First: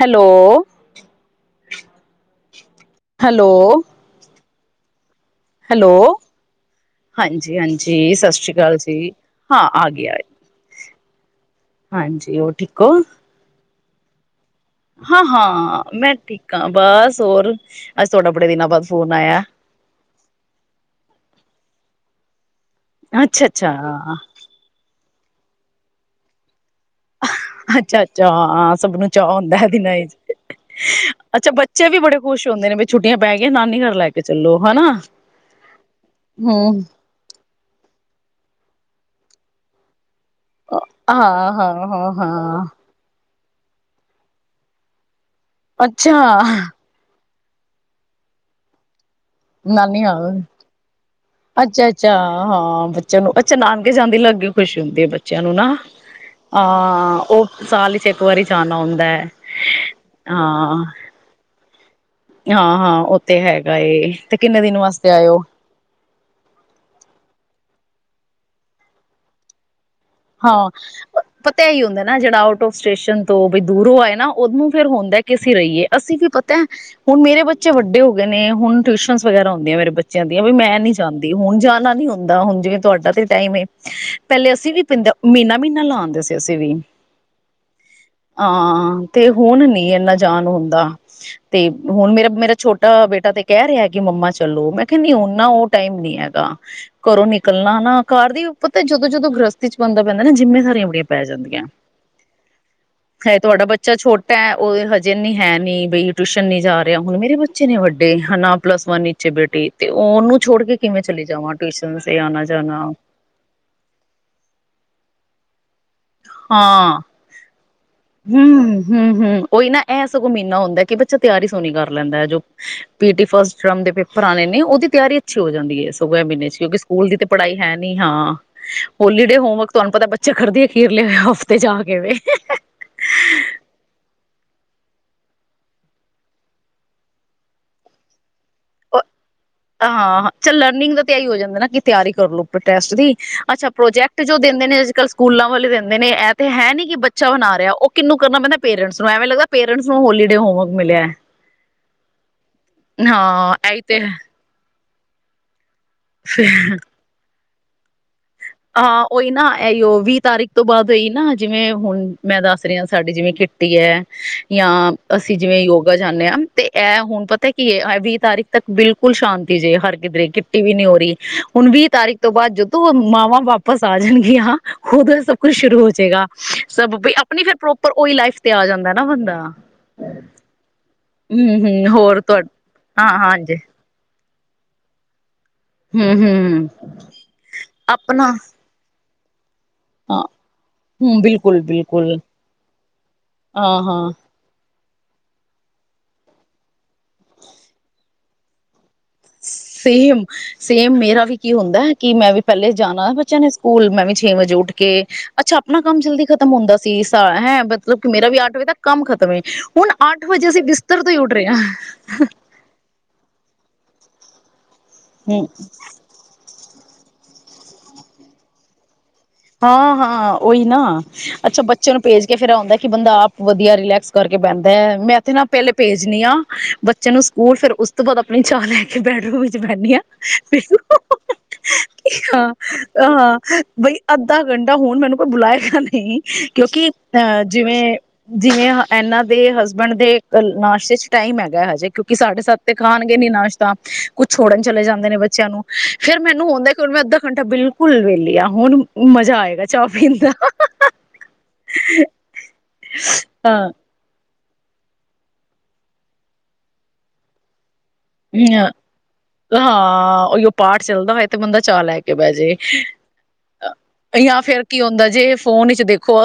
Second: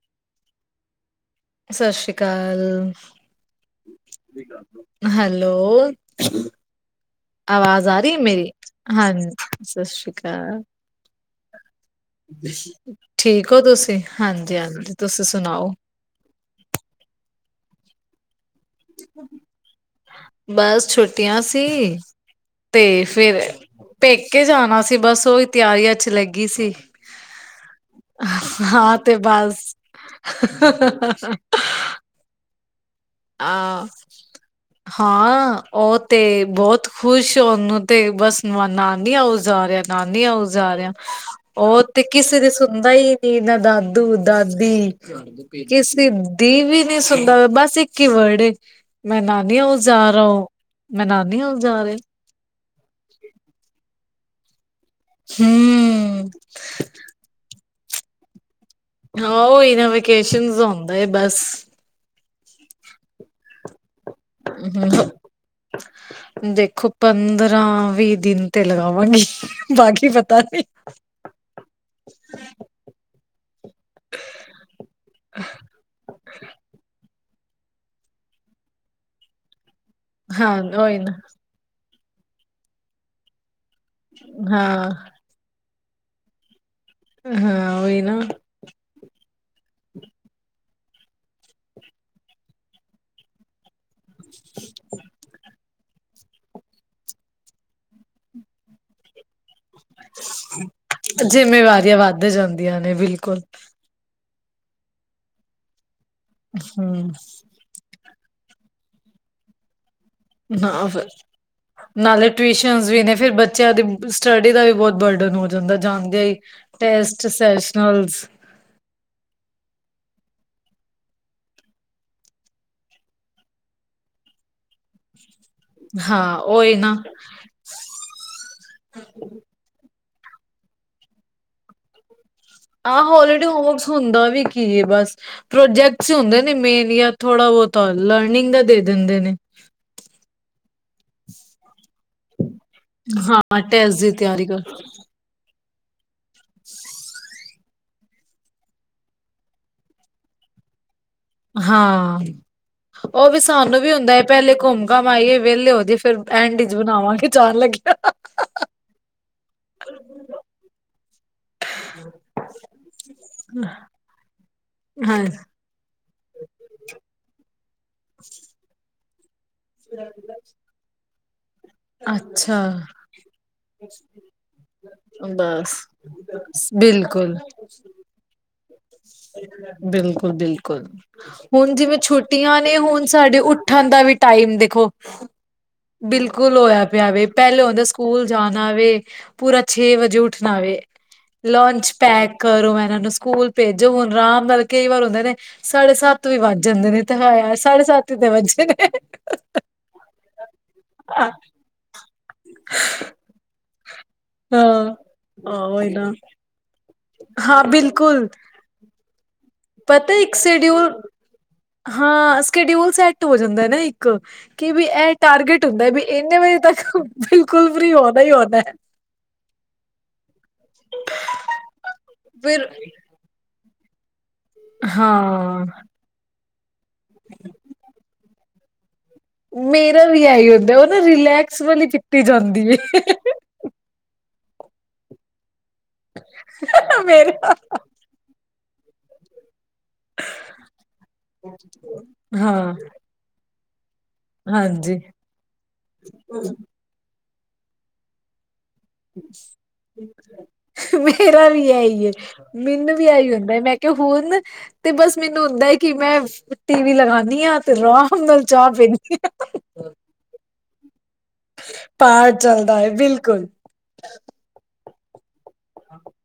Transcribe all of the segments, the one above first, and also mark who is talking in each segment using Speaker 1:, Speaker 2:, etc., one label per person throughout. Speaker 1: Hello
Speaker 2: Sat Sri ਅਕਾਲ।
Speaker 1: Hello,
Speaker 2: [inaudible] hello ਆਵਾਜ਼ ਆ
Speaker 1: ਹਾਂਜੀ-ਹਾਂਜੀ
Speaker 2: ਰਹੀ
Speaker 1: ਸਤਿ
Speaker 2: ਮੇਰੀ?
Speaker 1: ਸ੍ਰੀ ਅਕਾਲ ਜੀ
Speaker 2: ਹਾਂਜੀ,
Speaker 1: ਹਾਂ
Speaker 2: ਸਤਿ
Speaker 1: ਆ
Speaker 2: ਸ੍ਰੀ
Speaker 1: ਗਿਆ ਏ
Speaker 2: ਅਕਾਲ। ਠੀਕ ਹੋ ਤੁਸੀਂ ਹਾਂ
Speaker 1: ਹਾਂ-ਹਾਂ ਮੈਂ ਠੀਕ ਆ ਬਸ ਹੋਰ ਅੱਜ ਥੋੜਾ ਬੜੇ ਦਿਨਾਂ ਬਾਦ
Speaker 2: ਬਸ ਛੁੱਟੀਆਂ ਸ [inaudible] ਤੇ ਫੇਰ
Speaker 1: ਅੱਛਾ, ਅੱਛਾ,
Speaker 2: ਪੇਕੇ ਜਾਣਾ ਸੀ ਬਸ ਸੋ ਹੀ ਤਿਆਰੀਆਂ ਚ ਲੱਗੀ ਸੀ
Speaker 1: ਅੱਛਾ-ਅੱਛਾ ਹਾਂ ਸਭ ਨੂੰ
Speaker 2: ਤੇ
Speaker 1: ਚਾਅ ਹੁੰਂਦਾ
Speaker 2: ਬਸ
Speaker 1: ਕਿ ਅੱਛਾ ਬੱਚੇ ਵੀ ਬੜੇ ਖੁਸ਼ ਹੁੰਦੇ ਨੇ ਵੀ ਛੁੱਟੀਆਂ ਪੈ ਗਈਆਂ ਨਾਨੀ
Speaker 2: ਆ
Speaker 1: ਘਰ ਲੈ ਕੇ ਚੱਲੋ ਹਨਾ।
Speaker 2: ਹਾਂ ਉਹ ਤੇ
Speaker 1: ਹੂੰ
Speaker 2: ਬਹੁਤ ਖ਼ੁਸ਼ ਉਹਨੂੰ ਤੇ ਬਸ ਮਨਾ ਉਹ ਜਾ ਰਿਹਾ ਨਾਲ ਨੀ ਓ ਜਾਰਿਆ
Speaker 1: ਹਾਂ,
Speaker 2: ਉਹ
Speaker 1: ਹਾਂ,
Speaker 2: ਤੇ
Speaker 1: ਹਾਂ,
Speaker 2: ਕਿਸੇ ਦੀ
Speaker 1: ਹਾਂ
Speaker 2: ਸੁਣਦਾ ਹੀ ਨਾ ਦਾਦੂ ਦਾਦੀ ਕਿਸਦੀ
Speaker 1: ਅੱਛਾ
Speaker 2: ਦੀ ਵੀ ਨੀ ਬਸ ਕਿ ਵੱਡੇ
Speaker 1: ਨਾਨੀ ਹਾਊਸ ਅੱਛਾ- ਅੱਛਾ ਹਾਂ। ਬੱਚਿਆਂ ਨੂੰ ਅੱਛਾ ਨਾਨਕੇ ਜਾਂ, ਦਿਲ ਲੱਗ ਗਿਆ ਹਓ, ਖੁਸ਼ੀ ਹੁੰਦੀ ਆ, ਬੱਚਿਆਂ ਨੂੰ ਨਾ
Speaker 2: ਹੂੰ
Speaker 1: ਅਹ ਉਹ ਸਾਲ ਬੱਚੇ ਇੱਕ ਵਾਰੀ ਜਾਣਾ ਹੁੰਦਾ ਹੈ
Speaker 2: ਹਾਂ ਹਾਂ ਇਹਨਾਂ ਵੋਕੇਸ਼ਨ
Speaker 1: ਹਾਂ
Speaker 2: ਹੁੰਦਾ ਬਸ
Speaker 1: ਹਾਂ -ਹਾਂ ਉਹ ਤੇ ਹੈਗਾ ਏ ਤੇ ਕਿੰਨੇ ਦਿਨ
Speaker 2: ਹਮ,
Speaker 1: ਵਾਸਤੇ ਆਇਓ
Speaker 2: ਦੇਖੋ ਪੰਦਰਾਂ ਪੰਦਰਾਂ- ਵੀਹ ਤੇ ਲਗਾਵਾਂਗੇ, ਬਾਕੀ ਪਤਾ ਨੀ
Speaker 1: ਹਾਂ ਪਤਾ ਇ ਹੀ ਹੁੰਦਾ ਨਾ ਜਿਹੜਾ ਆਊਟ ਆਫ ਸਟੇਸ਼ਨ ਤੋਂ ਦੂਰੋਂਏ ਨਾ ਉਦਨੂੰ ਫੇਰ ਹੁੰਦਾ, ਕਿ ਅਸੀਂ ਰਹੀਏ ਅਸੀਂ ਵੀ ਪਤਾ ਹੈ ਹੁਣ ਮੇਰੇ ਬੱਚੇ ਵੱਡੇ ਹੋਏ ਨੇ ਹੁਣ ਟਿਊਸ਼ਨ ਵਗੈਰਾ ਹੁੰਂਦੀਆਂ, ਮੇਰੇ ਬੱਚਿਆਂ ਦੀਆਂ
Speaker 2: ਹਾਂ
Speaker 1: ਵੀ, ਮੈਂ ਨੀ
Speaker 2: ਉਹੀ ਨਾ
Speaker 1: ਜਾਂਦੀ, ਹੁਣ ਜਾਣਾ ਨੀ ਹੁੰਦਾ ਨਾ ਉੰਝ ਵੀ ਤੁਹਾਡਾ ਤੇ ਟਾਈਮ ਹੀ ਹੈ।
Speaker 2: ਹਾਂ।
Speaker 1: ਪੰਦਰਾਂ ਮਹੀਨਾ -ਮਹੀਨਾ ਪਹਿਲਾਂ ਆਉਂਦੇ ਹੁੰਦੇ ਸੀ ਅਸੀਂ
Speaker 2: ਹਾਂ ਉਹੀ ਨਾ
Speaker 1: ਹਾਂ ਤੇ ਹੁਣ ਨੀ, ਜੇ ਇੰਨਾ ਜਾਨ ਹੁੰਦਾ, ਤੇ ਹੁਣ ਮੇਰਾ ਮੇਰਾ ਛੋਟਾ ਬੇਟਾ ਤੇ ਕਹਿ ਰਿਹਾ। ਕਿ ਮੰਮਾ ਚਲੋ ਮੈਂ ਕਿਹਾ, ਨੀ ਹੁਣ ਨਾ ਉਹ ਟਾਈਮ ਨੀ ਹੈ। ਘਰੋਂ ਨਿਕਲਣਾ ਨਾ। ਘਰ ਦੀ ਉੱਪਰ ਤੇ ਜਦੋਂ ਜਦੋਂ ਗ੍ਰਸਤੀ। 'ਚ ਬੰਦਾ ਪੈਂਦਾ ਨਾ ਜਿੰਮੇਦਾਰੀਆਂ ਬੜੀਆਂ ਪੈ ਜਾਂਦੀਆਂ
Speaker 2: ਜਿੰਮੇਵਾਰੀਆਂ ਵੱਧ ਜਾਂਦੀਆਂ ਨੇ
Speaker 1: ਹੈ।
Speaker 2: ਬਿਲਕੁਲ
Speaker 1: ਤੁਹਾਡਾ ਬੱਚਾ ਛੋਟਾ ਪੈ ਉਹ ਹਜੇ ਨੀ ਹੈ, ਨੀ ਬਈ ਟਿਊਸ਼ਨ ਨੀ ਜਾ ਰਿਹਾ,
Speaker 2: ਹੂੰ
Speaker 1: ਹੁਣ ਮੇਰੇ ਬੱਚੇ ਨੇ ਵੱਡੇ ਡੇ ਹਾ ਨਾ ਪਲਸ ਵਨ ਵਿੱਚ ਆ ਬੇਟੀ, ਤੇ ਉਹਨੂੰ ਛੋੜ ਕੇ
Speaker 2: ਨਾ
Speaker 1: ਕਿਵੇਂ
Speaker 2: ਫਿਰ
Speaker 1: ਚਲੀ ਜਾਵਾਂ ਟਿਊਸ਼ਨ ਸੇ
Speaker 2: ਨਾਲੇ
Speaker 1: ਆਣਾ
Speaker 2: ਟਿਊਸ਼ਨ
Speaker 1: ਜਾਣਾ
Speaker 2: ਵੀ ਨੇ ਫੇਰ ਬੱਚਿਆਂ ਦੀ ਸਟੱਡੀ ਸਟੱਡੀ ਦਾ ਵੀ ਬਹੁਤ ਬਰਡਨ ਹੋ ਜਾਂਦਾ, ਜਾਂਦੇ ਹੀ
Speaker 1: ਹਾਂ
Speaker 2: ਟੈਸਟ ਸੈਸ਼ਨਲਸ
Speaker 1: ਹਮ, ਹਮ, ਹਮ ਓਹੀ ਨਾ ਇਹ ਸਗੋਂ ਮਹੀਨਾ ਹੁੰਦਾ ਹੈ, ਕਿ ਬੱਚਾ ਤਿਆਰੀ ਸੋਹਣੀ ਕਰ ਲੈਂਦਾ ਹੈ, ਜੋ ਪੀ ਟੀ ਫਸਟ ਟਰਮ ਦੇ ਪੇਪਰ ਆਉਣੇ ਨੇ ਉਹ ਦੀ ਤਿਆਰੀ ਅੱਛੀ ਹੋ ਜਾਂਦੀ ਹੈ, ਸਗੋ
Speaker 2: ਹਾਂ
Speaker 1: ਮਹੀਨੇ ਚ
Speaker 2: ਉਹੀ
Speaker 1: ਕਿਉਂਕਿ
Speaker 2: ਨਾ
Speaker 1: ਸਕੂਲ ਦੀ ਤਾਂ ਪੜ੍ਹਾਈ ਹੈ ਨੀ ਹਾਂ ਹੋਲੀ ਡੇ ਹੋਮਵਰਕ ਤੁਹਾਨੂੰ ਪਤਾ। ਚ ਖੜਦੇ, ਅਖੀਰਲੇ ਹਫਤੇ ਜਾ ਕੇ ਵਂ,
Speaker 2: ਆਹ ਹੋਲੀਡੇ ਹੋਮਸ ਹੁੰਦਾ ਵੀ ਕੀ ਹੈ, ਬਸ ਪ੍ਰੋਜੈਕਟਸ ਹੁੰਦੇ ਨੇ, ਮੇਨ ਜਾਂ ਥੋੜਾ ਬਹੁਤਾ ਲਰਨਿੰਗ ਦਾ ਦੇ ਦਿੰਦੇ ਨੇ,
Speaker 1: ਰਿੰਗ ਦਾ ਤਿਆਹੀ ਹੋ ਜਾਂਦਾ ਨਾ ਕਿ ਤਿਆਰੀ ਕਰਲੋ। ਪ੍ਰੋਜੈਕਟ ਦੀ
Speaker 2: ਹਾਂ
Speaker 1: ਅੱਛਾ
Speaker 2: ਟੈਸਟ ਦੀ
Speaker 1: ਪ੍ਰੋਜੈਕਟ ਜੋ
Speaker 2: ਤਿਆਰੀ ਕਰ
Speaker 1: ਦਿੰਦੇ ਨੇ ਅੱਜ ਕੱਲ੍ਹ ਸਕੂਲਾਂ ਵਾਲੇ ਦਿੰ ਨੇ- ਨੇ ਐਪ ਤੇ ਹੈ ਨੀ ਕਿ ਬੱਚਾ ਬਣਾ ਰਿਹਾ ਉਹ ਕਿੰਨੂੰ ਕਰਨਾ ਪੈਂਦਾ ਪੇਰੈਂਟਸ ਨੂੰ ਐਵੇਂ ਲੱਗਦਾ ਪੇਰੈਂਟ ਹੋਲੀਡੇ ਹੋਮਵਰਕ ਮਿਲਿਆ ਹੈ।
Speaker 2: ਹਾਂ ਉਹ ਵੀ
Speaker 1: ਹਾਂ
Speaker 2: ਸਾਨੂੰ
Speaker 1: ਇਹੀ
Speaker 2: ਵੀ
Speaker 1: ਤੇ
Speaker 2: ਹੁੰਦਾ ਹੈ। ਪਹਿਲੇ ਘੁੰਮ ਕਮ ਇਹ ਵੇਲਲੇ ਹੋ ਜੇ ਫੇਰ ਐਂਡ ਚ' ਬਣਾਵਾਂਗੇ ਜਾਣ ਲੱਗਿਆ
Speaker 1: ਹਾਂ ਉਹੀ ਨਾ ਇਹੀ ਉਹ ਵੀਹ ਤਾਰੀਕ ਤੋਂ ਬਾਅਦ ਨਾ ਜਿਵੇਂ ਹੁਣ ਮੈਂ ਦੱਸ ਰਹੀ ਹਾਂ ਸਾਡੀਕਿਟੀ ਹੈ। ਜਾਂ
Speaker 2: ਹਾਂ
Speaker 1: ਅਸੀਂ ਜਿਵੇਂ ਯੋਗਾ ਜਾਂਦੇ ਹਾਂ ਤੇ ਇਹ ਹੁਣ ਪਤਾ ਹੈ। ਵੀਹ ਤਾਰੀਖ ਤੱਕ ਬਿਲਕੁਲ ਕੁਲ ਸ਼ਾਂਤ- ਜੇ ਹਰ ਕਿਧਰੇ ਕਿੱਟੀ ਵੀ ਨਹੀਂੀ ਹੋ ਰਹੀ ਹ [inaudible] ਹੁਣ ਵੀਹ ਤਾਰੀਖ ਤੋਂ ਬਾਅਦ
Speaker 2: ਅੱਛਾ
Speaker 1: ਜਦੋਂ ਮਾਵਾਂ ਵਾਪਸ ਆ ਜਾਣਗੇ ਹ ਉਦੋਂ ਸਭ ਕੁਛ
Speaker 2: ਬਸ
Speaker 1: ਸ਼ੁਰੂ ਹੋ ਜਾਏਗਾ ਸਭ
Speaker 2: ਬਿਲਕੁਲ
Speaker 1: ਆਪਣੀ ਫਿਰ ਪ੍ਰੋਪਰ ਉਹੀ ਲਾਈਫ ਤੇ ਆ ਜਾਂਦਾ ਨਾ ਬੰਦਾ
Speaker 2: ਬਿਲਕੁਲ
Speaker 1: [unintelligible]
Speaker 2: ਬਿਲਕੁਲ
Speaker 1: ਹਮ
Speaker 2: ਹੁਣ
Speaker 1: ਹਮ
Speaker 2: ਜਿਵੇਂ
Speaker 1: ਹੋਰ ਤੁਹਾ
Speaker 2: ਛੂਟੀਆਂ ਨੇ ਹੁਣ
Speaker 1: ਹਾਂ
Speaker 2: ਸਾਡੇ
Speaker 1: ਹਾਂਜੀ
Speaker 2: ਉੱਠਣ ਦਾ ਵੀ ਟਾਈਮ ਦੇਖੋ- [unintelligible]
Speaker 1: ਹੂ- ਹੂ
Speaker 2: ਸਕੁਲ ਹੋਇਆ ਪਿਆ ਵ ਪਹਿਲੇ ਹੁੰਦਾ ਸਕੂਲ ਜਾਣਾ ਵ [unintelligible] ਹ [inaudible] ਪੂਰਾ ਛੇ ਵਜੇ
Speaker 1: ਹਾਂ
Speaker 2: ਉੱਠਣਾਵੇ
Speaker 1: ਹਮ ਬਿਲਕੁਲ
Speaker 2: ਲੰਚ
Speaker 1: ਬਿਲਕੁਲ
Speaker 2: ਪੈਕ ਕਰੋ ਮੈਂ ਇਹਨਾਂ ਨੂੰ ਸਕੂਲ
Speaker 1: ਹਾਂ
Speaker 2: ਭੇਜੋ
Speaker 1: ਹਾਂ
Speaker 2: ਹੁਣ ਆਰਾਮ ਨਾਲ ਕਈ ਵਾਰ ਹੁੰਦੇ ਨੇ ਸਾਡੇ ਸੱਤ ਵੀ ਵੱਜ ਜਾਂਦੇ ਨੇ ਤੇ ਸਾਡੇ ਸੱਤ ਹੀ ਤੇ ਵੱਜੇ ਨੇ
Speaker 1: ਸੇਮ ਸੇਮ ਮੇਰਾ
Speaker 2: ਹਾਂ
Speaker 1: ਵੀ ਕੀ ਹੁੰਦਾ ਹੈ। ਕਿ ਮੈਂ ਵੀ ਪਹਿਲੇ ਜਾਣਾ ਬੱਚਿਆਂ ਨੇ ਸਕੂਲ ਮੈਂ ਵੀ ਛੇ ਵਜੇ ਉੱਠ ਕੇ ਅੱਛਾ ਆਪਣਾ
Speaker 2: ਉਹੀ
Speaker 1: ਕੰਮ
Speaker 2: ਨਾ
Speaker 1: ਜਲਦੀ ਖ਼ਤਮ ਹੁੰਦਾ। ਹੈਂ।
Speaker 2: ਹਾਂ
Speaker 1: ਮਤਲਬ ਕਿ
Speaker 2: ਬਿਲਕੁਲ
Speaker 1: ਮੇਰਾ ਵੀ ਅੱਠ ਵਜੇ ਤੱਕ ਕੰਮ ਖ਼ਤਮ
Speaker 2: ਪਤਾ ਇੱਕ ਸ਼ਡਿਊਲ ਹਾਂ ਸਕਡਿਊਲ ਸੈਟ ਹੋ ਜਾਂਦਾ ਹੁੰਦਾ ਨਾ ਇੱਕ- ਕਿ ਵੀ ਇਹ
Speaker 1: ਹਮ
Speaker 2: ਟਾਰਗੇਟ ਹੁੰਦਾ ਵੀ ਇੰਨੇ ਵਜੇ ਤੱਕ ਬਿਲਕੁਲ ਫਰੀ ਹੋਦਾ ਹੀ ਹੋਦਾ [unintelligible]
Speaker 1: ਹਾਂ ਹਾਂ ਉਹੀ ਨਾ ਅੱਛਾ ਬੱਚੇ ਨੂੰ ਭੇਜ ਕੇ ਫਿਰਰ
Speaker 2: ਫਿਰ
Speaker 1: ਆਉਂਦਾ ਕਿ ਬੰਦਾ ਆਪ ਵਧੀਆ ਇੈਕਸ [unintelligible] ਕਰਕੇ ਬਹਿੰਦਾ ਹੈ ਮੈਂ ਇਥ ਨਾ
Speaker 2: ਹਾਂ
Speaker 1: ਪਹਿਲੇ ਭੇਜਨੀ ਹਾਂ ਬ [unintelligible] ਚੈਨੂੰ ਸਕੂਲ ਫੇਰ ਉਸ ਤੋਂ ਬਾਅਦ ਆਪਣੀ ਚੋਲੇਟ [unintelligible] ਬੈਡਰੂਮ ਵਿੱਚ ਬਹਦੀ ਹਾਂ
Speaker 2: ਮੇਰਾ ਵੀ ਇਹੀ ਹੁੰਦਾ ਉਹ ਨਾ
Speaker 1: ਮਨ
Speaker 2: ਰਿਲੈਕਸ ਵਾਲੀ ਕੀਤੀ ਜਾਂਦੀ ਏ।
Speaker 1: ਹਾਂ ਹਾਂ ਬਈ [unintelligible] ਅੱਧਾ ਘੰਟਾ ਹੋਣ ਮੈਨੂੰ ਕੋਈ ਬੁਲਾਇ [unintelligible] ਨਹੀਂ ਕਿਉਂਕਿ ਅਹ
Speaker 2: ਮੇਰਾ
Speaker 1: ਜਿਵੇਂ ਜਿਵੇਂ ਇਹਨਾਂ ਦੇ ਬਣਦੇ ਨਾਸ਼ਤੇ ਚ ਟਾਈਮ ਹੈਗਾ ਹਜੇ ਕਿਉਂਕਿ ਸਾਡੇ ਸੱਤ
Speaker 2: ਹਾਂ
Speaker 1: ਤੇ ਖਾਣਗੇ ਨੀ ਨਾਸ਼ਤੇ [unintelligible] ਕੁਛ ਛੋੜਨ ਚਲੇ
Speaker 2: ਹਾਂਜੀ
Speaker 1: ਜਾਂਦੇ ਨੇ ਬੱਚਿਆਂ ਨੂੰ, ਫਿਰ ਮੈਨੂੰ ਆਉਦਾ ਕਿ ਮੈਂ ਅੱਧ ਘੰਟਾ ਬਿਲਕੁਲ ਵਹਲੀ ਆ, ਹੁਣ। ਮਜ਼ਾ ਆਏਗਾ ਚਾਹ ਪੀਣ ਦਾ
Speaker 2: ਮੇਰਾ ਵੀ ਆਹੀ ਏ, ਮੈਨੂੰ ਵੀ ਆਹੀ ਹੁੰਦਾ,
Speaker 1: ਹਾਂ
Speaker 2: ਮੈਂ ਕਿਹਾ ਹੋੁਣ ਤੇ ਬਸ ਮੈਨੂੰ ਹੁੰਦਾ ਹੈ, ਕਿ ਮੈਂ, ਟੀ ਵੀ ਲਗਾਨੀ ਹਾਂ। ਆਰਾਮ ਨਾਲ ਚਾਹ ਪੀਨੀ ਆ।
Speaker 1: ਹਾਂ ਉਹੀਓ ਪਾਠ ਚੱਲਦਾ ਹੋਇ ਤੇ ਬੰਦਾ ਚਾਅ ਲੈ ਕੇ, ਬਹਿ
Speaker 2: ਪਾਠ
Speaker 1: ਜੇ
Speaker 2: ਚੱਲਦਾ ਏ ਬਿਲਕੁਲ।
Speaker 1: ਯਾ ਫੇਰ ਕੀ ਹੁੰਦਾ ਜੇ। ਫੋਨ ਵਿਚ ਦੇਖੋ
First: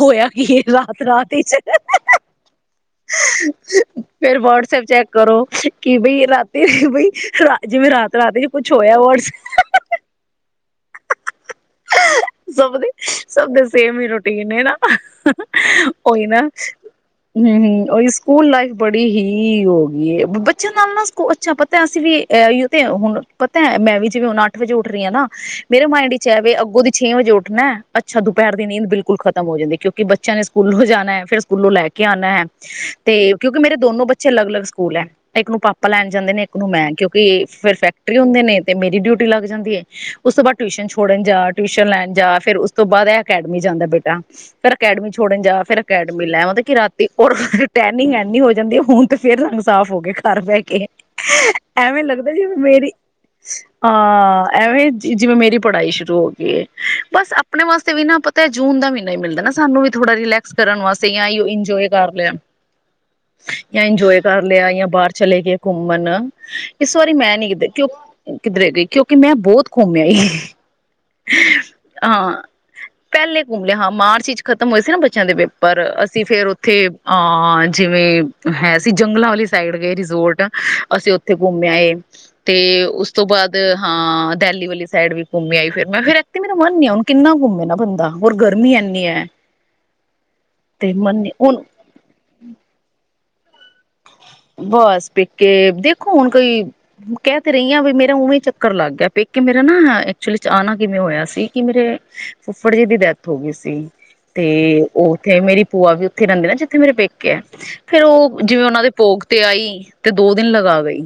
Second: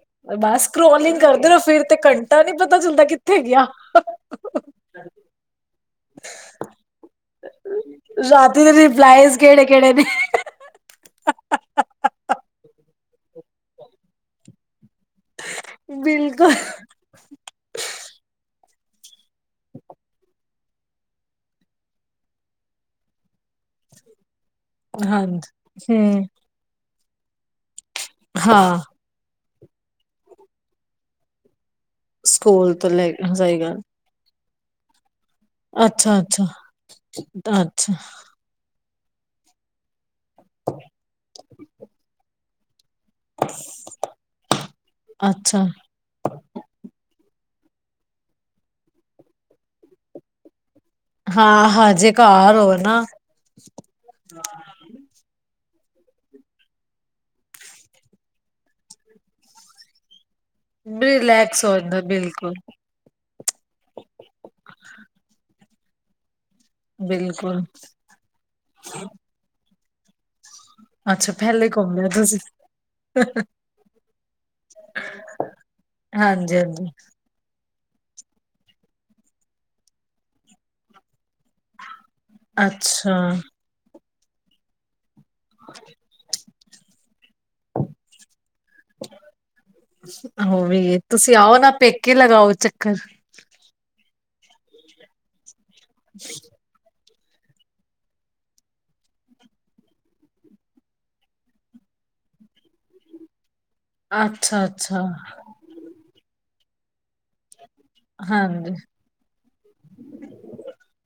Speaker 1: ਹੋਇਆ ਕੀ ਏ,
Speaker 2: ਬਸ ਸਕਰੋਲਿੰਗ
Speaker 1: ਰਾਤ-ਰਾਤ
Speaker 2: ਕਰਦੇ
Speaker 1: ਵਿਚ
Speaker 2: ਰਹੋ ਫਿਰ ਤੇ ਘੰਟਾ ਨੀ ਪਤਾ ਚੱਲਦਾ ਕਿੱਥੇ ਗਿਆ।
Speaker 1: ਫੇਰ ਵਾਟਸਐਪ ਚੈਕ ਕਰੋ ਕਿ, ਬਈ ਰਾਤੀ ਬਈ ਰਾ ਜਿਵੇਂ ਰਾਤ-ਰਾਤ
Speaker 2: ਰਾਤੀ ਦੇ
Speaker 1: ਕੁਛ ਹੋਇਆ, ਵ
Speaker 2: ਰਿਪਲਾਈਜ਼ ਕਿਹੜੇ-ਕਿਹੜੇ ਨੇ।
Speaker 1: ਸਭ ਦੇ ਸਭ ਦੱਸ ਸੇਮ ਹੀ ਰੋਟੀ ਕਿਹਨੇ ਨਾ। ਉਹੀ ਨਾ ਹੰ,
Speaker 2: ਬਿਲਕੁਲ
Speaker 1: ਹੰ, ਉਹੀ ਸਕੂਲ ਲਾਈਫ ਬੜੀ ਹੀ ਹੋ ਗਈ ਏ, ਬੱਚਿਆਂ ਨਾਲ ਨਾ ਅੱਛਾ, ਪਤਾ ਅਸੀਂ ਵੀ ਤੇ, ਹੁਣ ਪਤੈ ਹੈ, ਮੈਂ ਵੀ ਜਿਵੇਂ ਹੁ ਵਜੇ ਉੱਠ ਰਹੀਆਂ ਨਾ, ਮੇਰੇ
Speaker 2: ਹਾਂਜੀ
Speaker 1: ਮਾਇੰਡ
Speaker 2: ਹੂੰ
Speaker 1: ਚ ਹੈ ਵੀ ਅੱਗੋਂ ਦੀ ਛੇ ਵਜੇ ਉੱਠਣੈ ਅੱਛਾ, ਦੁਪਹਿਰ ਦੀ
Speaker 2: ਹਾਂ
Speaker 1: ਨੀਂਦ ਬਿਲਕੁਲ, ਖਤ ਖਤਮ ਹੋ ਜਾਂਦੀ, ਕਿਉਂਕਿ ਬੱਚਿਆਂ ਨੇ ਸਕੂਲੋ ਜਾਣਾ, ਫਿਰ ਸਕੂਲੋ ਲੈ, ਕੇ ਉਣਾ ਐ,
Speaker 2: ਸਕੂਲ ਤੋਂ ਲੈ
Speaker 1: ਤੇ ਕਿਉਂਕਿ
Speaker 2: ਸਹੀ ਗੱਲ
Speaker 1: ਮੇਰੇ ਦੋਨੋ ਬੱਚੇ ਅਲੱਗ- ਅਲੱਗ ਸਕੂਲ ਐ, ਇੱਕ ਨੂੰ ਪਲੈਨ ਜਾਂਦੇ ਨੇ
Speaker 2: ਅੱਛਾ-ਅੱਛਾ,
Speaker 1: ਇੱਕ ਨੂੰ ਮੈਂ, ਕਿਉਂਕਿ ਫੇਰ ਸੈਕਟਰੀ ਹੁੰਦੇ ਨੇ। ਤੇ, ਮੇਰੀ ਡਿਊਟੀ ਲੱਗ ਜਾਂਦੀ ਏ। ਤੋਂ ਬਾਅਦ, ਇਹ ਅਕੈਡਮੀ ਜਾਂਦਾ ਬੇਟਾ, ਫਿਰ ਅਕੈਡਮੀ ਛੋੜਨ ਜਾ,
Speaker 2: ਅੱਛਾ-ਅੱਛਾ,
Speaker 1: ਫਿਰ ਅਕੈਡਮੀ ਲੈ ਆਓ, ਰ ਰਾਤੀ ਔਰ ਟੈਨਿੰਗ ਐੰਨੀ ਹੋ ਜਾਂਦੀ, ਹੁਣ ਤੇ ਫੇਰ ਰੰਗ ਸਾਫ਼ ਹੋ ਗਏ, ਘਰ ਬਹਿ ਕੇ।
Speaker 2: ਹਾਂ
Speaker 1: ਐਵੇਂ
Speaker 2: ਹਜੇ
Speaker 1: ਲੱਗਦਾ ਜਿਵੇਂ
Speaker 2: ਘਰ ਹੋ
Speaker 1: ਮੇਰੀ,
Speaker 2: ਨਾ
Speaker 1: ਹਾਂ। ਐਵੇਂ ਜਿਵੇਂ ਮੇਰੀ ਪੜ੍ਹਾਈ ਸ਼ੁਰੂ ਹੋ ਗਈ ਏ, ਬਸ, ਆਪਣੇ ਵਾਸਤੇ ਵੀ ਨਾ ਪਤੈ ਜੂਨ ਦਾ ਮਹੀਨਾ ਹੀ ਮਿਲਦਾ ਨਾ, ਸਾਨੂੰ ਵੀ ਥੋੜਾ ਰਿਲੈਕਸ ਕਰਨ ਵਾਸਤੇ ਯਾ
Speaker 2: ਰਿਲੈਕਸ ਹੋ
Speaker 1: ਇੰਜੋਏ
Speaker 2: ਜਾਂਦਾ
Speaker 1: ਕਰ ਲਿਆ
Speaker 2: ਬਿਲਕੁਲ,
Speaker 1: ਯਾ ਇੰਜੋਏ ਕਰ ਲਿਆ, ਯਾਂ ਬਾਹਰ ਚਲੇ ਗਏ। ਘੁੰਮਨ ਇਸ ਵਾਰੀ ਮੈਂ ਨਹੀਂ
Speaker 2: ਬਿਲਕੁਲ
Speaker 1: ਕਿੱਧਰੇ ਕਿਉਂ ਕਿਧਰੇ ਗਈ ਕਿਉਂਕਿ ਮੈਂ, ਬਹੁਤ ਘੁੰਮੀਆਈ।
Speaker 2: ਅੱਛਾ ਪਹਿਲੇ ਘੁੰਮ ਲਿਆ ਤੁਸੀਂ
Speaker 1: ਹਾਂ, ਪਹਿਲੇ ਘੁੰਮ ਲਿਆ ਹਾਂ, ਮਾਰਚ ਵਿਚ ਖਤਮ ਹੋਏ ਸੀ ਨਾ ਬੱਚਿਆਂ ਦੇ ਪੇਪਰ ਅਸੀਂ ਫੇਰ ਉੱਥੇ
Speaker 2: ਹਾਂਜੀ-ਹਾਂਜੀ,
Speaker 1: ਅ ਜਿਵੇਂ ਹੈ, ਅਸੀਂ ਜੰਗਲਾਂ ਵਾਲੀ ਸਾਈਡ ਗਏ ਸੀ, ਜੋਰਡਨ। ਅਸੀਂ ਔਚ ਤੇ ਘੁਮਯਾਏ ਤੇ, ਉਸ
Speaker 2: ਅੱਛਾ
Speaker 1: ਤੋਂ ਬਾਅਦ ਹਾਂ ਦਿਲੀ ਵਾਲੀ ਸਾਈਡ ਵੀ ਘੁੰਮ ਅ ਵਖਰੇ ਤੀਮਤ ਮੰਨ ਨਹੀਂ ਐ ਕਿੰਨਾ ਘੁੰਮੇ ਗਾ ਬੰਦਾ ਗਰਮੀ ਇੰਨੀ ਹੈ
Speaker 2: ਉਹ
Speaker 1: ਤੇ
Speaker 2: ਵੀ
Speaker 1: ਮਨ ਨੀ
Speaker 2: ਤੁਸੀਂ
Speaker 1: ਹੁਣ
Speaker 2: ਆਓ ਨਾ ਪੇਕੇ ਲਗਾਓ ਚੱਕਰ ਤਾਂ ਕੀ
Speaker 1: ਬਸ ਪੇਕੇ ਦੇਖੋ ਕਹਿ ਤੇ ਰਹੀ ਹਾਂ ਵੀ ਮੇਰਾ ਉਵੇਂ ਚੱਕਰ ਲੱਗ ਗਿਆ ਪੇਕੇ ਮੇਰਾ ਨਾ ਤੇਹੀਸ ਇਹ ਮੇਰੇ
Speaker 2: ਅੱਛਾ-ਅੱਛਾ,
Speaker 1: ਬੱਚੇ ਜਿਵੇਂ
Speaker 2: ਹਾਂਜੀ
Speaker 1: ਉਹਨਾ ਦੇ ਭੋਗ ਤੇ ਆਈ ਤੇ ਦੋ ਦਿਨ ਲਗਾ ਗਈ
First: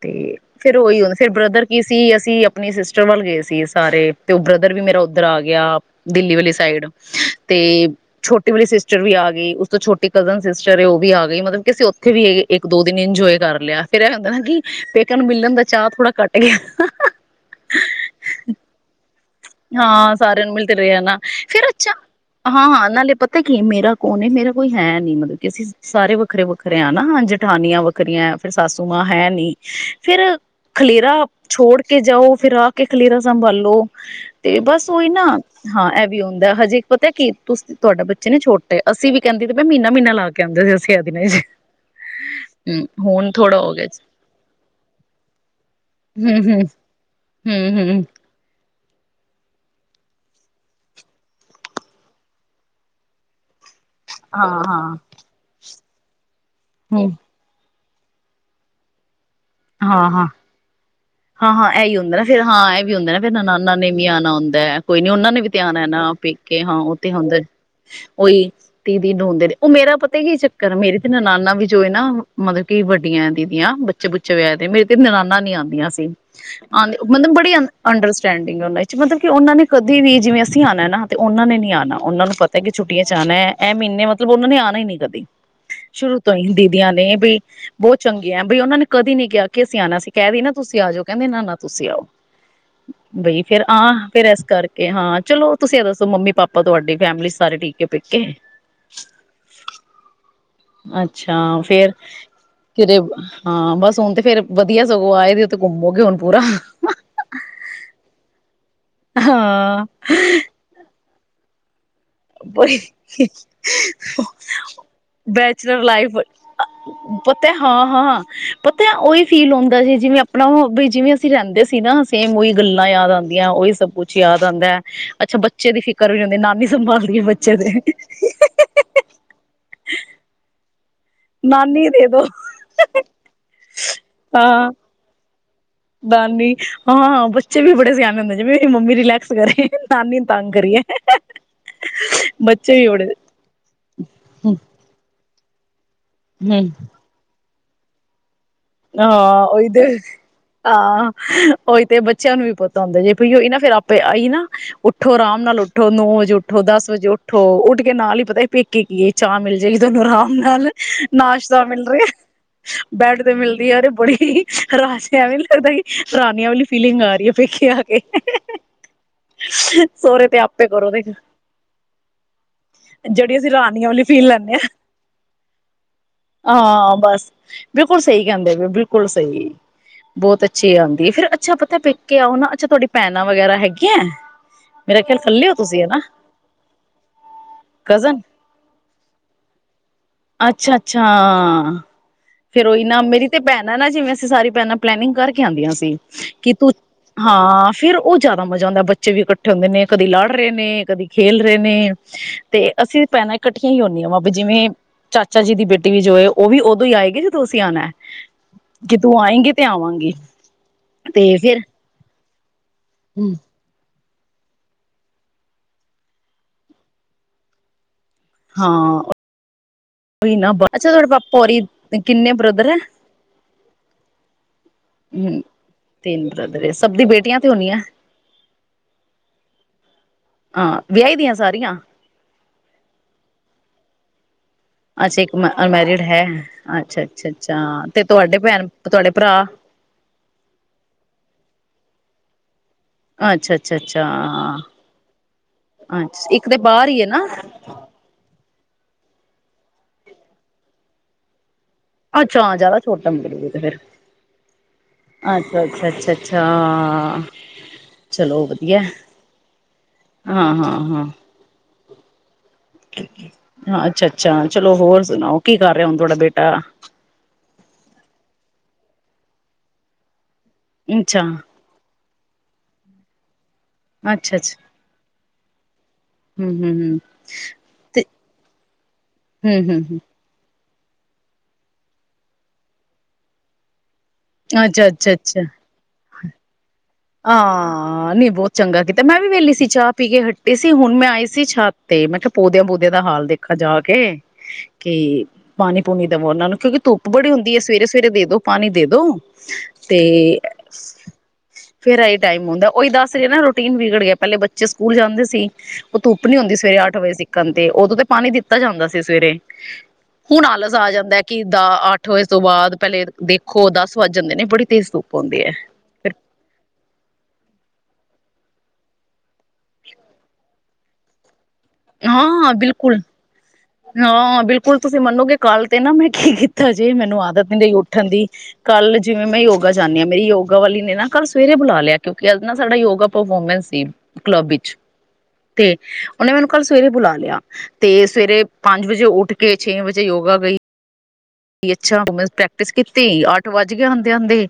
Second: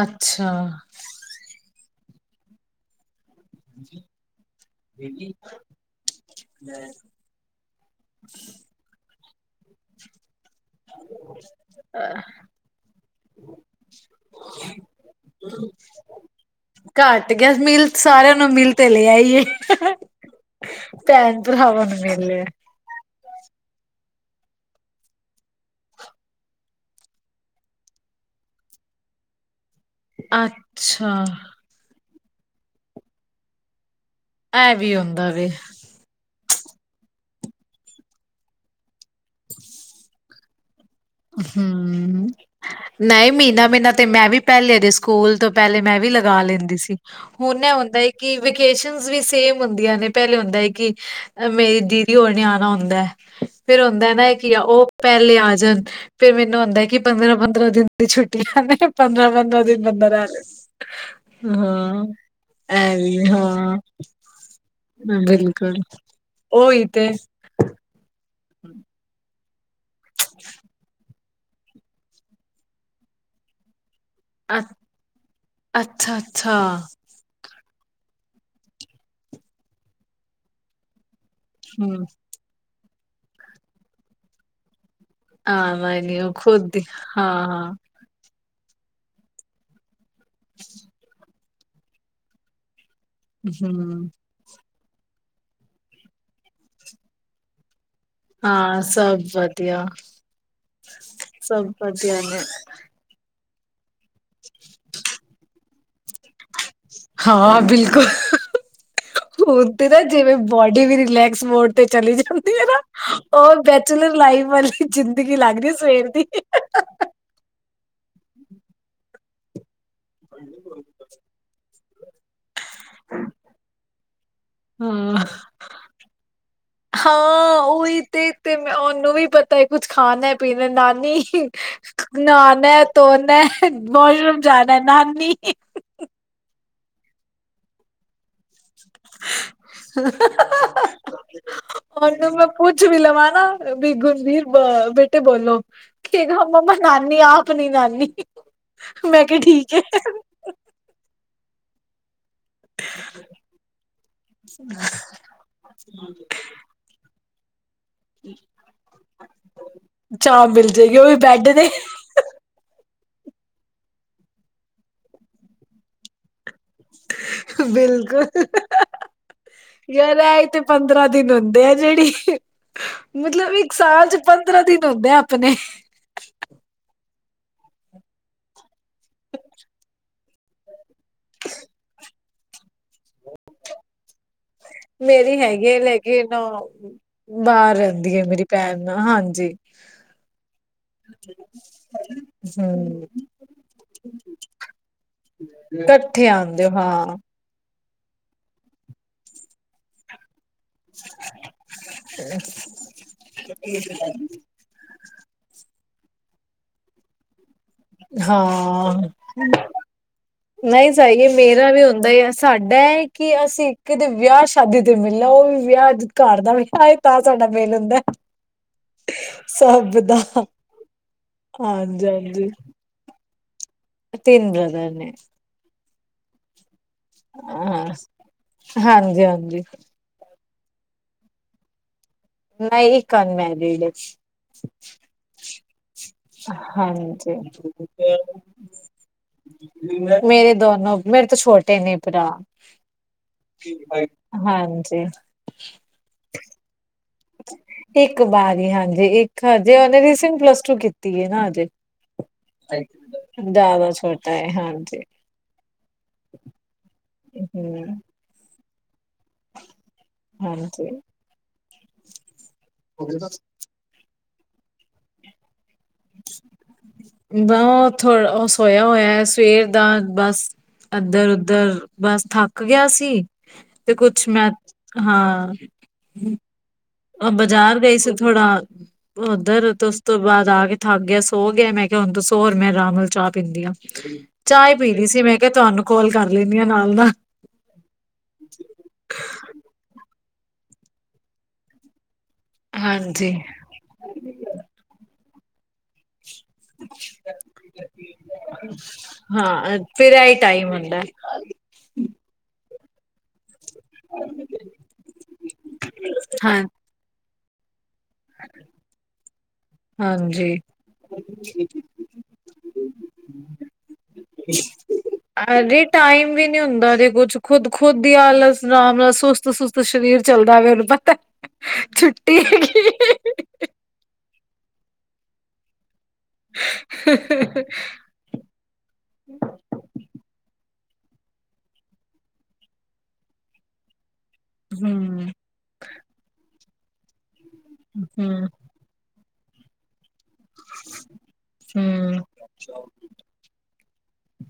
Speaker 1: ਤੇ
Speaker 2: ਅੱਛਾ
Speaker 1: ਫੇਰ ਉਹੀ ਵਾਲਾ ਫਿਰ ਬ੍ਰਦਰ ਕੀ ਅਸੀ ਅਸੀਂ ਆਪਣੇ ਸਿਸਟਰ ਵੱਲ ਗਏ ਸੀ ਸੀ ਸਾਰੇ ਤੋ ਉਹ ਬ੍ਰਦਰ ਵੀ ਮੇਰਾ ਉਧਰ ਆ ਗਿਆ ਦਿੱਲੀ ਵਾਲੀ ਸਾਈਡ ਤੇ ਛੋਟੀ ਵਾਲੇ ਸਿਸਟਰ ਵੀ ਆ ਤੇ ਉਸ ਤੋਂ ਛੋਟੀ ਕਜ਼ਨ ਸਿਸਟਰ ਉਹ ਵੀ ਆ ਗਈ ਮਗਰ ਕੇਸੇ ਹੋ
Speaker 2: ਅਹ, ਘੱਟ ਗਿਆ ਮਿਲ ਸਾਰਿਆਂ ਨੂੰ ਮਿਲ ਤੇ
Speaker 1: ਹਾਂ ਸਾਰਿਆਂ ਨੂੰ ਮਿਲਦੇ ਰਹੇ ਨਾ
Speaker 2: ਭੈਣ
Speaker 1: ਫੇਿਰ
Speaker 2: ਭਰਾਵਾਂ
Speaker 1: ਅੱਛਾ
Speaker 2: ਨੂੰ ਮਿਲ ਲਿਆ
Speaker 1: ਹਾਂ ਹਾਂ ਨਾਲੇ ਪੱਤਾ ਕਿ ਮੇਰਾ ਕੌਣ ਮੇਰਾ ਕੋਈ ਹੈ ਨੀ ਮਤਲਬ ਕਿ ਅਸੀਂ ਸਾਰੇ ਵੱਖਰੇ ਵੱਖਰੇ ਆ ਨਾ ਜਠਾਨੀਆਂ ਵੱਖਰੀਆਂ ਫੇਿਰ ਸਸ ਫੇਿਰ
Speaker 2: ਅੱਛਾ,
Speaker 1: ਖਲੇਰਾ ਛੋੜ ਕੇ ਜਾਓ ਫੇਿਰ ਆ ਕੇ ਖਲੇਰਾ ਸੰਭਾਲੋ ਤੇ
Speaker 2: ਇਹ
Speaker 1: ਬਸ
Speaker 2: ਵੀ
Speaker 1: ਉਹੀ ਨਾ
Speaker 2: ਹੁੰਦਾ ਵੇ
Speaker 1: ਹਾਂ ਇਹ ਵੀ ਹੁੰਦਾ ਹਜੇ ਪਤਾ ਕੀ ਤੁਸੀਂ ਤੁਹਾਡਾ ਬੱਚੇ ਨੇ ਛੋਟੇ ਆ ਅਸੀਂ ਕਹਿੰਦੇ ਮਹੀਨਾਹੀਨਾ ਲਾ ਕੇ ਕਹਿੰਦੇ
Speaker 2: ਹਮ
Speaker 1: ਹੁਣ
Speaker 2: ਨਹੀਂ
Speaker 1: ਥੋੜਾ
Speaker 2: ਮਹੀਨਾ
Speaker 1: ਹੋ ਗਿਆ
Speaker 2: ਮਹੀਨਾ ਤੇ ਮੈਂ ਵੀ ਪਹਿਲੇ ਦੇ ਸਕੂਲ ਤੋਂ ਪਹਿਲੇ ਮੈਂ ਵੀ ਲਗਾ
Speaker 1: ਹਮ
Speaker 2: ਲੈਂਦੀ ਸੀ ਹੁਣ
Speaker 1: ਹਮ
Speaker 2: ਹੁੰਦਾ
Speaker 1: ਹਮ ਹਮ
Speaker 2: ਕਿ ਵੀ ਸੇਮ ਹੁੰਦੀਆਂ ਨੇ ਪਹਿਲੇ ਹੁੰਦਾ ਹੈ ਕਿ ਮੇਰੀ ਦੀਦੀ ਹੋਰ ਨੇ ਆਉਣਾ ਹੁੰਦਾ ਫੇਿਰ ਹੁੰਦਾ ਨਾ
Speaker 1: ਹਾਂ
Speaker 2: ਕੀ ਆ ਉਹ
Speaker 1: ਹਾਂ
Speaker 2: ਪਹਿਲੇ ਆ ਜਾਣ ਫੇਿਰ ਮੈਨੂੰ ਆਉਂਦਾ ਕਿ
Speaker 1: ਹਮ
Speaker 2: ਪੰਦਰਾਂ ਪੰਦਰਾਂ ਦਿਨ ਤੇ ਛੁੱਟੀਆਂ ਨੇ ਪੰਦਰਾਂ ਬਨ
Speaker 1: ਹਾਂ ਹਾਂ ਹਾਂ ਹਾਂ ਇਹੀ ਹੁੰਦਾ ਨਾ ਫਿਰ ਹਾਂ ਇਹ ਵੀ
Speaker 2: ਐ
Speaker 1: ਹੁੰਦਾ ਨਾ ਫਨਾਂ
Speaker 2: ਹਾਂ,
Speaker 1: ਨੇ ਵੀ ਆਣਾ ਹੁੰਦਾ ਕੋਈ ਨੀ ਉਹਨਾਂ ਨੇ ਵੀ ਤੇ
Speaker 2: ਬਿਲਕੁਲ।
Speaker 1: ਆਉਣਾ ਨਾ ਪੀ ਕੇ ਹਾਂ ਉਹ ਤੇ ਹੁੰਦਾ ਉਹੀ ਤੀਦੀ ਨੂੰ ਹੁੰਦੇ ਨੇ ਉਹ ਮੇਰਾ ਪਤਾ ਤੇ ਕੀ ਚੱਕਰ ਮੇਰੇ ਨ ਨਾਨਾ ਵੀ ਜੋ ਹੈ ਨਾ ਮਤਲਬ ਕਿ ਵੱਡੀਆਂ ਦੀਦੀਆਂ ਬੱਚੇੱਚੇ ਵਿ
Speaker 2: ਅ
Speaker 1: ਤੇ ਮੇਰੇ ਤੇ ਨਨਾਣ ਨੀ ਆਉਂਦੀਆਂ ਸੀ
Speaker 2: ਅੱਛਾ-ਅੱਛਾ।
Speaker 1: ਆ ਮਤਲਬ ਬੜੀ ਅੰਡਰਸਟੈਂਡਿੰਗ ਉਹ ਚ ਮਤਲਬ ਕਿ ਉਹਨਾਂ ਨੇ ਕਦੇ ਵੀ ਜਿਵੇਂ ਅਸੀਂ ਆਉਣਾ ਨਾ ਤੇ ਉਹਨਾਂ ਨੇ ਨੀ ਆਉਣਾ
Speaker 2: ਹੂੰ।
Speaker 1: ਉਹਨਾਂ ਨੂੰ ਪਤਾ ਕਿ ਛੁੱਟ ਚ ਆਉਣਾ ਹੈ ਇਹ ਮਹੀਨੇ ਮਤਲਬ ਉਹਨਾਂ ਨੇ ਆਉਣਾ ਹੀ ਨਿਕਲ
Speaker 2: ਹਾਂ, ਮੈਂ
Speaker 1: ਸ਼ੁਰੂ
Speaker 2: ਨੀ ਉਹ
Speaker 1: ਤੋਂ ਹੀ
Speaker 2: ਖੁਦ
Speaker 1: ਦੀਦੀਆਂ ਨੇ ਵੀ
Speaker 2: ਹਾਂ-ਹਾਂ।
Speaker 1: ਬਹੁਤ ਚੰਗਾ ਬਈ ਉਹਨਾਂ ਨੇ ਕਦੀ ਨਹੀਂੀ ਗਿਆ ਕਿ ਅਸੀ ਆਉਣਾ ਸੀ ਕਹਿ ਦ ਨਾ ਤੁਸੀਂ ਆ ਜਾਓ ਕਹਿੰਦੇ ਇਹ ਤੁਸੀਂ ਆਓ ਬਈ ਫੇਰ
Speaker 2: ਹੂੰ। ਹਾਂ,
Speaker 1: ਆਹ
Speaker 2: ਹਮ,
Speaker 1: ਫੇਿਰ ਇਸ ਕਰਕੇ ਇਹ ਹਾਂ ਚਲੋ ਤੁਸੀਂ ਇਹ ਦੱਸੋ ਮੰਮੀ ਪਾਪਾ ਤੁਹਾਡੀ ਫੈਮਿਲੀ ਸਾਰੇ ਠੀਕੇ
Speaker 2: ਹਾਂ ਸਭ ਵਧੀਆ
Speaker 1: ਅੱਛਾ
Speaker 2: ਸਭ
Speaker 1: ਫੇਰ
Speaker 2: ਵਧੀਆ ਨੇ
Speaker 1: ਕਿਤੇ ਹਾਂ ਬਸ ਸੋਣ ਤੇ ਫੇਰ ਵਧੀਆ ਸਗੋਂ ਆਏ ਤੇ ਉਥ ਘੁੰਮੋਗੇ ਹੁਣ ਪੂਰਾ
Speaker 2: ਹ
Speaker 1: ਹਾਂ
Speaker 2: ਤੇ ਨਾ ਜਵੇ ਬੜ ਰਿਲੈਕਸ ਮੋਡ ਤੇ ਚਲੀ ਜਾਂਦੀ ਹੈ ਨਾ। ਉਹ ਬੈਚਲਰ ਲਾਈਫ ਵਾਲੀ ਜ਼ਿੰਦਗੀ ਲੱਗ ਰਹੀ
Speaker 1: ਬੈਚਲਰ
Speaker 2: ਸਵੇਰ
Speaker 1: ਲਾਈਫ
Speaker 2: ਦੀ।
Speaker 1: ਪਤ ਹਾਂ ਹਾਂ ਪਤ ਉਹੀ ਫੀਲ ਹੁੰਦਾ ਜੀ। ਜਿਵੇਂ ਆਪਣਾ ਉਹ ਵੀ, ਜਿਵੇਂ ਅਸੀਂ ਰਹਿੰਦੇ ਸੀ ਨਾ ਸੇਮ ਉਹੀ ਗੱਲਾਂ ਯਾਦ ਆਉਂਦੀਆਂ, ਉਹੀ ਸਭ ਕੁਛ ਯਾਦ ਆਉਂਦਾ ਹੈ
Speaker 2: ਹਾਂ।
Speaker 1: ਅੱਛਾ ਬੱਚੇ ਦੀ ਫਿਕਰ ਵੀ ਹੁੰਦੀ, ਨਾਨੀ ਸੰਭਾਲ
Speaker 2: ਹਾਂ ਉਹੀ ਤੇ ਤੇ ਉਹਨੂੰ ਵੀ ਪਤਾ ਹੈ, ਕੁੱਝ ਖਾਣਾ ਪੀਣਾ ਦੇ ਨਾਲ਼। ਨਹੀਂ
Speaker 1: ਨਾਨੀ ਦੇ ਦੋ
Speaker 2: ਨਾ ਨਾ ਧੋਣਾ ਵਾਸ਼ਰੂਮ
Speaker 1: ਹਾਂ
Speaker 2: ਜਾਣਾ, ਨਾਨੀ ਇੱਕ।
Speaker 1: ਨਾਨੀ, ਹਾਂ ਬੱਚੇ ਵੀ ਬੜੇ ਸਿਆਣੇ ਹੁੰਦੇ, ਜਿਵੇਂ ਮੰਮੀ ਰਿਲੈਕਸ ਕਰੇ, ਨਾਨੀ ਨੂੰ ਤੰਗ ਕਰੀਏ, ਬੱਚੇ ਵੀ ਬੜੇ
Speaker 2: ਗੁਰਲੀਨ
Speaker 1: ਹਮ
Speaker 2: ਬੇਟੇ ਬੋਲੋ। ਕਹਿੰਦਾ
Speaker 1: ਹਮ
Speaker 2: ਮੰਮੀ ਨਾਨੀ ਆਪ ਓਹ ਨਈ ਨਾਨੀ ਮੈਂ ਕਿਹਾ
Speaker 1: ਹਾਂ
Speaker 2: ਠੀਕ ਹੈ।
Speaker 1: ਉਹਦੇ ਹਾਂ ਉਹੀ ਤੇ ਬਚ ਬੱਚਿਆਂ ਨੂੰ ਵੀ ਪਤਾ ਹੁੰਦਾ, ਜੇ ਪਈ ਉਹ ਇਹਨਾਂ ਸਿਰ ਆਪੇ ਆਈ ਨਾ, ਉੱਠੋ ਆਰਾਮ ਨਾਲ ਉੱਠੋ ਨੌ ਵਜੇ ਉੱਠੋ, ਦਸ ਵਜੇ ਉੱਠ। ਹੋਰ ਉੱਠ ਕਿ ਨਾਲ ਹੀ ਪਤਾ, ਪੇਕੇ ਕੀ ਹੈ? ਚਾਹ ਮਿਲ ਜਾਏਗੀ ਤੁਹਾਨੂੰ ਆਰਾਮ
Speaker 2: ਚਾਹ ਮਿਲ
Speaker 1: ਨਾਲ,
Speaker 2: ਜਾਏਗੀ ਉਹ ਵੀ ਬੈਡ
Speaker 1: ਨਾਸ਼ਤਾ
Speaker 2: ਦੇ
Speaker 1: ਮਿਲ ਰਿਹਾ। ਬੈਡ ਮਿਲਦੀ ਹੈ ਤੇ ਬੜੀ, ਹਰਾਸ਼ ਜਾਂ ਐਵੇਂ ਨੀ ਲੱਗਦਾ, ਕਿ ਰਾਣੀਆਂ ਵਾਲੀ ਫੀਲ
Speaker 2: ਬਿਲਕੁਲ ਯਾਰ
Speaker 1: ਸਹੁਰੇ ਤੇ
Speaker 2: ਇਥੇ
Speaker 1: ਆਪੇ ਕਰੋ ਦੇ
Speaker 2: ਪੰਦਰਾਂ ਦਿਨ ਹੁੰਦੇ ਆ, ਜਿਹੜੀ
Speaker 1: ਜਿਹੜੀ ਅਸੀਂ
Speaker 2: ਮਤਲਬ ਇੱਕ
Speaker 1: ਰਾਣੀਆਂ ਵਾਲੀ
Speaker 2: ਸਾਲ ਚ
Speaker 1: ਫੀਲ ਲੈਂਦੇ
Speaker 2: ਪੰਦਰਾਂ ਦਿਨ ਹੁੰਦੇ ਆ ਆਪਣੇ।
Speaker 1: ਬਿਲਕੁੱਲ ਸਹੀ ਕਹਿੰਦੇ ਪਏ ਬਿੱਲ ਕੁੱਲ ਸਹੀ। ਬਹੁਤ ਅੱਛੀ ਆਉਂਦੀ ਏ, ਫ਼ਿਰ ਅੱਛਾ ਪੇਕੇ ਆਓ ਨਾ, ਅੱਛਾ ਤੁਹਾਡੀ ਭੈਣਾਂ ਵਗੈਰਾ ਹੈਗੀਆਂ ਮੇਰਾ ਖਿਆਲ
Speaker 2: ਮੇਰੀ
Speaker 1: ਕੱਲੇ ਹੋ
Speaker 2: ਹੈਗੀ ਆ,
Speaker 1: ਤੁਸੀਂ ਹਨਾ
Speaker 2: ਲੇਕਿਨ ਨਾ ਬਾਹਰ ਰਹਿੰਦੀ
Speaker 1: ਕਜ਼ਨ
Speaker 2: ਹੈ ਮੇਰੀ ਭੈਣ ਹਾਂਜੀ
Speaker 1: ਫਿਰ ਓਹ ਹੀ ਨਾ
Speaker 2: ਹਮ
Speaker 1: ਮੇਰੀ ਤੇ ਭੈਣ ਨਾ ਜੀ, ਜਿਵੇਂ ਅਸੀਂ ਸਾਰੀ ਭੈਣਾਂ ਪਲੈਨਿੰਗ ਕਰਕੇ ਆਉਂਦੀਆਂ ਸੀ
Speaker 2: ਇਕੱਠੇ
Speaker 1: ਕਿ
Speaker 2: ਆਉਂਦੇ
Speaker 1: ਤੂੰ,
Speaker 2: ਹੋ ਹਾਂ
Speaker 1: ਹਾਂ ਫ਼ਿਰ ਉਹ ਜ਼ਿਆਦਾ ਮਜ਼ਾ ਆਉਂਦਾ, ਬੱਚੇ ਵੀ ਇਕੱਠੇ ਹੁੰਦੇ ਨੇ, ਕਦੀ ਲਾੜ ਪੜ੍ਹ ਰਹੇ ਨੇ, ਕਦੇ ਖੇਲ ਰਹੇ ਨੇ, ਤੇ ਅਸੀਂ ਭੈਣਾਂ ਇਕੱਠੀਆਂ ਹੀ ਆਉਣੀਆਂ ਵਾ, ਵੀ ਜਿਵੇਂ ਚਾਚਾ ਜੀ ਦੀ ਬੇਟ ਵੀ ਜੋ ਹੈ ਉਹ ਵੀ ਉਦੋਂ ਹੀ ਆਏਗੀ ਜਦੋਂ ਅਸੀਂ ਆਣਾ
Speaker 2: ਹਾਂ
Speaker 1: ਜਦੋ ਆਏਂਗੀ ਤੇ ਆਵਾਂਗੀ
Speaker 2: ਨਹੀਂ ਸਹੀ
Speaker 1: ਤੇ
Speaker 2: ਏ,
Speaker 1: ਫੇਰ
Speaker 2: ਮੇਰਾ ਵੀ ਹੁੰਦਾ ਹੀ ਹੈ ਸਾਡੇ ਮੈਂ ਕਿਹਾ ਅਸੀਂ ਕਿਤੇ ਵਿਆਹ ਸ਼ਾਦੀ ਤੇ ਮਿਲਣਾ ਉਹ ਵੀ ਵਿਆਹੱ ਘਰ ਦਾ ਵਿਆਹ ਤਾਂ ਸਾਡਾ ਮੇਲ ਹੁੰਦਾ
Speaker 1: ਹਾਂ
Speaker 2: ਸਭ ਦਾ
Speaker 1: ਤੁਹਾਡੇ ਪਾਪਾ ਹੋਰੀ
Speaker 2: ਹਾਂਜੀ
Speaker 1: ਕਿੰਨੇ
Speaker 2: ਹਾਂਜੀ
Speaker 1: ਬ੍ਰਦਰ ਹੈ
Speaker 2: ਤਿੰਨ [inaudible]
Speaker 1: ਹਮ [inaudible] ਤੇ ਹੁੰਦੀਆਂ
Speaker 2: ਹਾਂ ਹਾਂਜੀ ਹਾਂਜੀ
Speaker 1: ਹਾਂ ਵਿਆਹੀ ਦੀਆਂ ਸਾਰੀਆਂ
Speaker 2: ਨਹੀਂ ਇੱਕ ਅਨਮੈਰੀਿਡ ਹੈ
Speaker 1: ਅੱਛਾ ਇੱਕ ਅਨਮੈਰਿਡ ਹੈ ਅੱਛਾ ਅੱਛਾ
Speaker 2: ਹਾਂਜੀ
Speaker 1: ਅੱਛਾ ਤੇ ਤੁਹਾਡੇ ਭੈਣ ਤੁਹਾਡੇ ਭਰਾ
Speaker 2: ਮੇਰੇ ਦੋਨੋ ਮੇਰੇ ਤੋਂ ਛੋਟੇ ਨੇ [inaudible]
Speaker 1: ਅੱਛਾ ਅੱਛਾ ਅੱਛਾ
Speaker 2: ਹਾਂਜੀ
Speaker 1: ਅੱਛਾ ਇੱਕ ਤਾਂ ਬਾਹਰ ਹੀ ਹੈ ਨਾ
Speaker 2: ਇੱਕ ਵਾਰੀ ਹੀ ਹਾਂਜੀ ਇੱਕ ਹਜੇ ਉਹਨੇ ਰੀਸੈਂਟ ਪਲੱਸ ਟੂ ਕੀਤੀ ਹੈ ਨਾ ਹਜੇ
Speaker 1: ਅੱਛਾ ਜਿਆਦਾ ਛੋਟਾ ਮਗਲੂ ਤੇ ਫਿਰ
Speaker 2: ਜ਼ਿਆਦਾ ਛੋਟਾ ਹੈ ਹਾਂਜੀ
Speaker 1: ਅਛ ਅੱਛਾ ਅੱਛਾ ਅੱਛਾ
Speaker 2: ਹਮ
Speaker 1: ਚਲੋ ਗਿਆ ਹਾਂ ਹਾਂ ਹਾਂ
Speaker 2: ਹੋ
Speaker 1: ਹਾਂ ਅੱਛਾ ਅੱਛਾ ਚਲੋ ਹੋਰ ਸੁਣਾਓ ਕੀ ਗ
Speaker 2: ਬਥੋ ਉਹ ਸੋਇਆ ਹੋਇਆ ਸਵੇਰ ਦਾ ਬਸ
Speaker 1: ਅੱਛਾ
Speaker 2: ਇੱਧਰ ਉਧਰ ਬਸ ਥੱਕ ਗਿਆ ਸੀ ਤੇ ਕੁਛ
Speaker 1: ਅੱਛਾ
Speaker 2: ਮੈਂ
Speaker 1: ਅੱਛਾ
Speaker 2: ਹਾਂ
Speaker 1: ਹਮ ਹਮ ਹਮ
Speaker 2: ਉਹ ਬਾਜ਼ਾਰ ਗਈ
Speaker 1: ਤੇ
Speaker 2: ਸੀ ਥੋੜਾ
Speaker 1: ਹਮ
Speaker 2: ਉੱਧਰ
Speaker 1: ਹਮ
Speaker 2: ਤੇ ਉਸ ਤੋਂ ਬਾਅਦ ਆ ਕੇ ਥੱਕ ਗਿਆ ਸੋ ਗਿਆ ਮੈਂ ਕਿਹਾ ਹੁਣ ਤੂੰ ਸੋ ਹੋਰ ਮੈਂ ਆਰਾਮ ਨਾਲ ਚਾਹ ਪੀਂਦੀਾਂ
Speaker 1: ਹਮ
Speaker 2: ਚਾਹ ਈ
Speaker 1: ਅੱਛਾ
Speaker 2: ਪੀਣੀ
Speaker 1: ਅੱਛਾ
Speaker 2: ਸੀ ਮੈਂ
Speaker 1: ਅੱਛਾ
Speaker 2: ਕਿਹਾ ਤੁਹਾਨੂੰ ਕੋਲ ਕਰ ਲੈਂਦੀ ਆ ਨਾਲ ਨਾਲ।
Speaker 1: ਹਾਂ ਨਹੀਂ ਬਹੁਤ ਚੰਗਾ ਕੀਤਾ ਮੈਂ ਵੀ ਵਿਹਲੀ ਸੀ ਚਾਹ ਪੀ ਕੇ ਹ ਤੇ ਸੀ ਹੁਣ ਮੈਂ ਆਈ ਸੀ ਛਤ ਤੇ ਮਤਲਬ ਪੌਦਿਆਂ ਪੂਦਿਆਂ ਦਾ ਹਾਲ
Speaker 2: ਹਾਂਜੀ।
Speaker 1: ਦੇਖਾ ਜਾ ਕੇ ਕੀ ਪਾਣੀ ਪੂਣੀ ਦੇਵੋ ਉਹਨਾਂ ਨੂੰ ਕਿਉਂਕਿ ਧੁੱਪ ਬੜੀ ਹੁੰਦੀ ਏ। ਸਵੇਰੇ ਸਵੇਰੇ ਦੇ ਦੋ ਪਾਣੀ ਦੇ ਦੋ
Speaker 2: ਹਾਂ ਫਿਰ ਇਹੀ
Speaker 1: ਤੇ-
Speaker 2: ਟਾਈਮ ਹੁੰਦਾ
Speaker 1: ਫੇਰ ਇਹੀ ਟਾਈਮ ਉਂਦਾ। ਉਹੀ ਦਸ ਹ [inaudible] ਰੁਟੀਨ ਵਿਗੜ ਗਿਆ। ਪਹਿਲੇ ਬੱਚੇ ਸਕੂਲ ਜਾਂਦੇ ਸੀ। ਉਹ ਧੁੱਪ ਨੀ ਉਂਦੀ
Speaker 2: ਹਾਂ।
Speaker 1: ਸਵੇਰੇ ਅੱਠ ਵਜੇ ਦੀ। ਕੰਮ ਤੇ ਉਦੋਂ ਤਾਂ ਪਾਣੀ ਦਿੱਤਾ ਜਾਂਦਾ ਸੀ ਸਵੇਰੇ। ਹੁਣ
Speaker 2: ਹਾਂਜੀ।
Speaker 1: ਆਲਸ ਆ ਜਾਂਦਾ ਏ ਕਿ ਦਾ ਅੱਠ ਵਜੇ ਤੋਂ ਬਾਅਦ ਪਹਿਲੇ ਦੇਖੋ ਦਸ ਵੱਜ ਜਾਂਦੇ ਨੇ ਬੜੀ ਤੇਜ਼ ਧੂਪ ਉਂਦੀ ਐ। ਫ
Speaker 2: ਕੁਛ ਖੁਦ ਖੁਦ ਦੀ ਆਲਸ ਰਾਮ ਨਾਲ ਸੁ- ਸੁ ਸੁਸਤ ਸਰੀਰ ਚੱਲਦਾ ਰਵੇ - ਵਕ
Speaker 1: ਹਾਂ ਹਾਂ ਬਿਲਕੁਲ। ਹਾਂ, ਬਿਲਕੁਲ ਤੁਸੀਂ ਮੰਨੋਗੇ ਕੱਲ ਤੇ ਨਾ ਮੈਂ- ਕੀ ਕੀਤਾ ਜੇ ਮੈਨੂੰ ਆਦਤ ਨਹੀਂ ਰਈ ਉੱਠਣ ਦੀ। ਕੱਲ ਜਿਵੇਂ ਮੈਂ ਯੋਗਾ ਜਾਂਦੀ ਆਭ ਮੇਰੀ ਯੋਗਾ ਵਾਲੀ- ਨੇ ਨਾ ਕਲ ਸਵੇਰੇ ਬੁਲਾ ਲਿਆ, ਕਿਉਂਕਿ ਅਜ ਨਾ ਸਾਡਾ ਯੋਗਾ ਪਰਫੋਰਮੈਂਸ ਸੀ ਕਲੱਬ ਵਿੱਚ-
Speaker 2: ਹੂੰ
Speaker 1: ਤੇ ਉਹਨਾ ਮੈਨੂੰ ਕੱਲ ਸਵੇਰੇ ਬੁਲਾ ਲਿਆ। ਤੇ ਸਵੇਰੇ
Speaker 2: ਹੂੰ
Speaker 1: ਜੇ ਉੱਠ ਕੇ ਛੇ ਵਜੇ ਯੋਗਾ ਗਈ- ਅੱਛਾ
Speaker 2: ਹੂੰ
Speaker 1: ਪ੍ਰੈਕਟਿਸ ਕੀਤੀ ਅੱਠ ਵੱਜ- ਏ ਹੁੰਦੇ ਹੁੰਦੇ।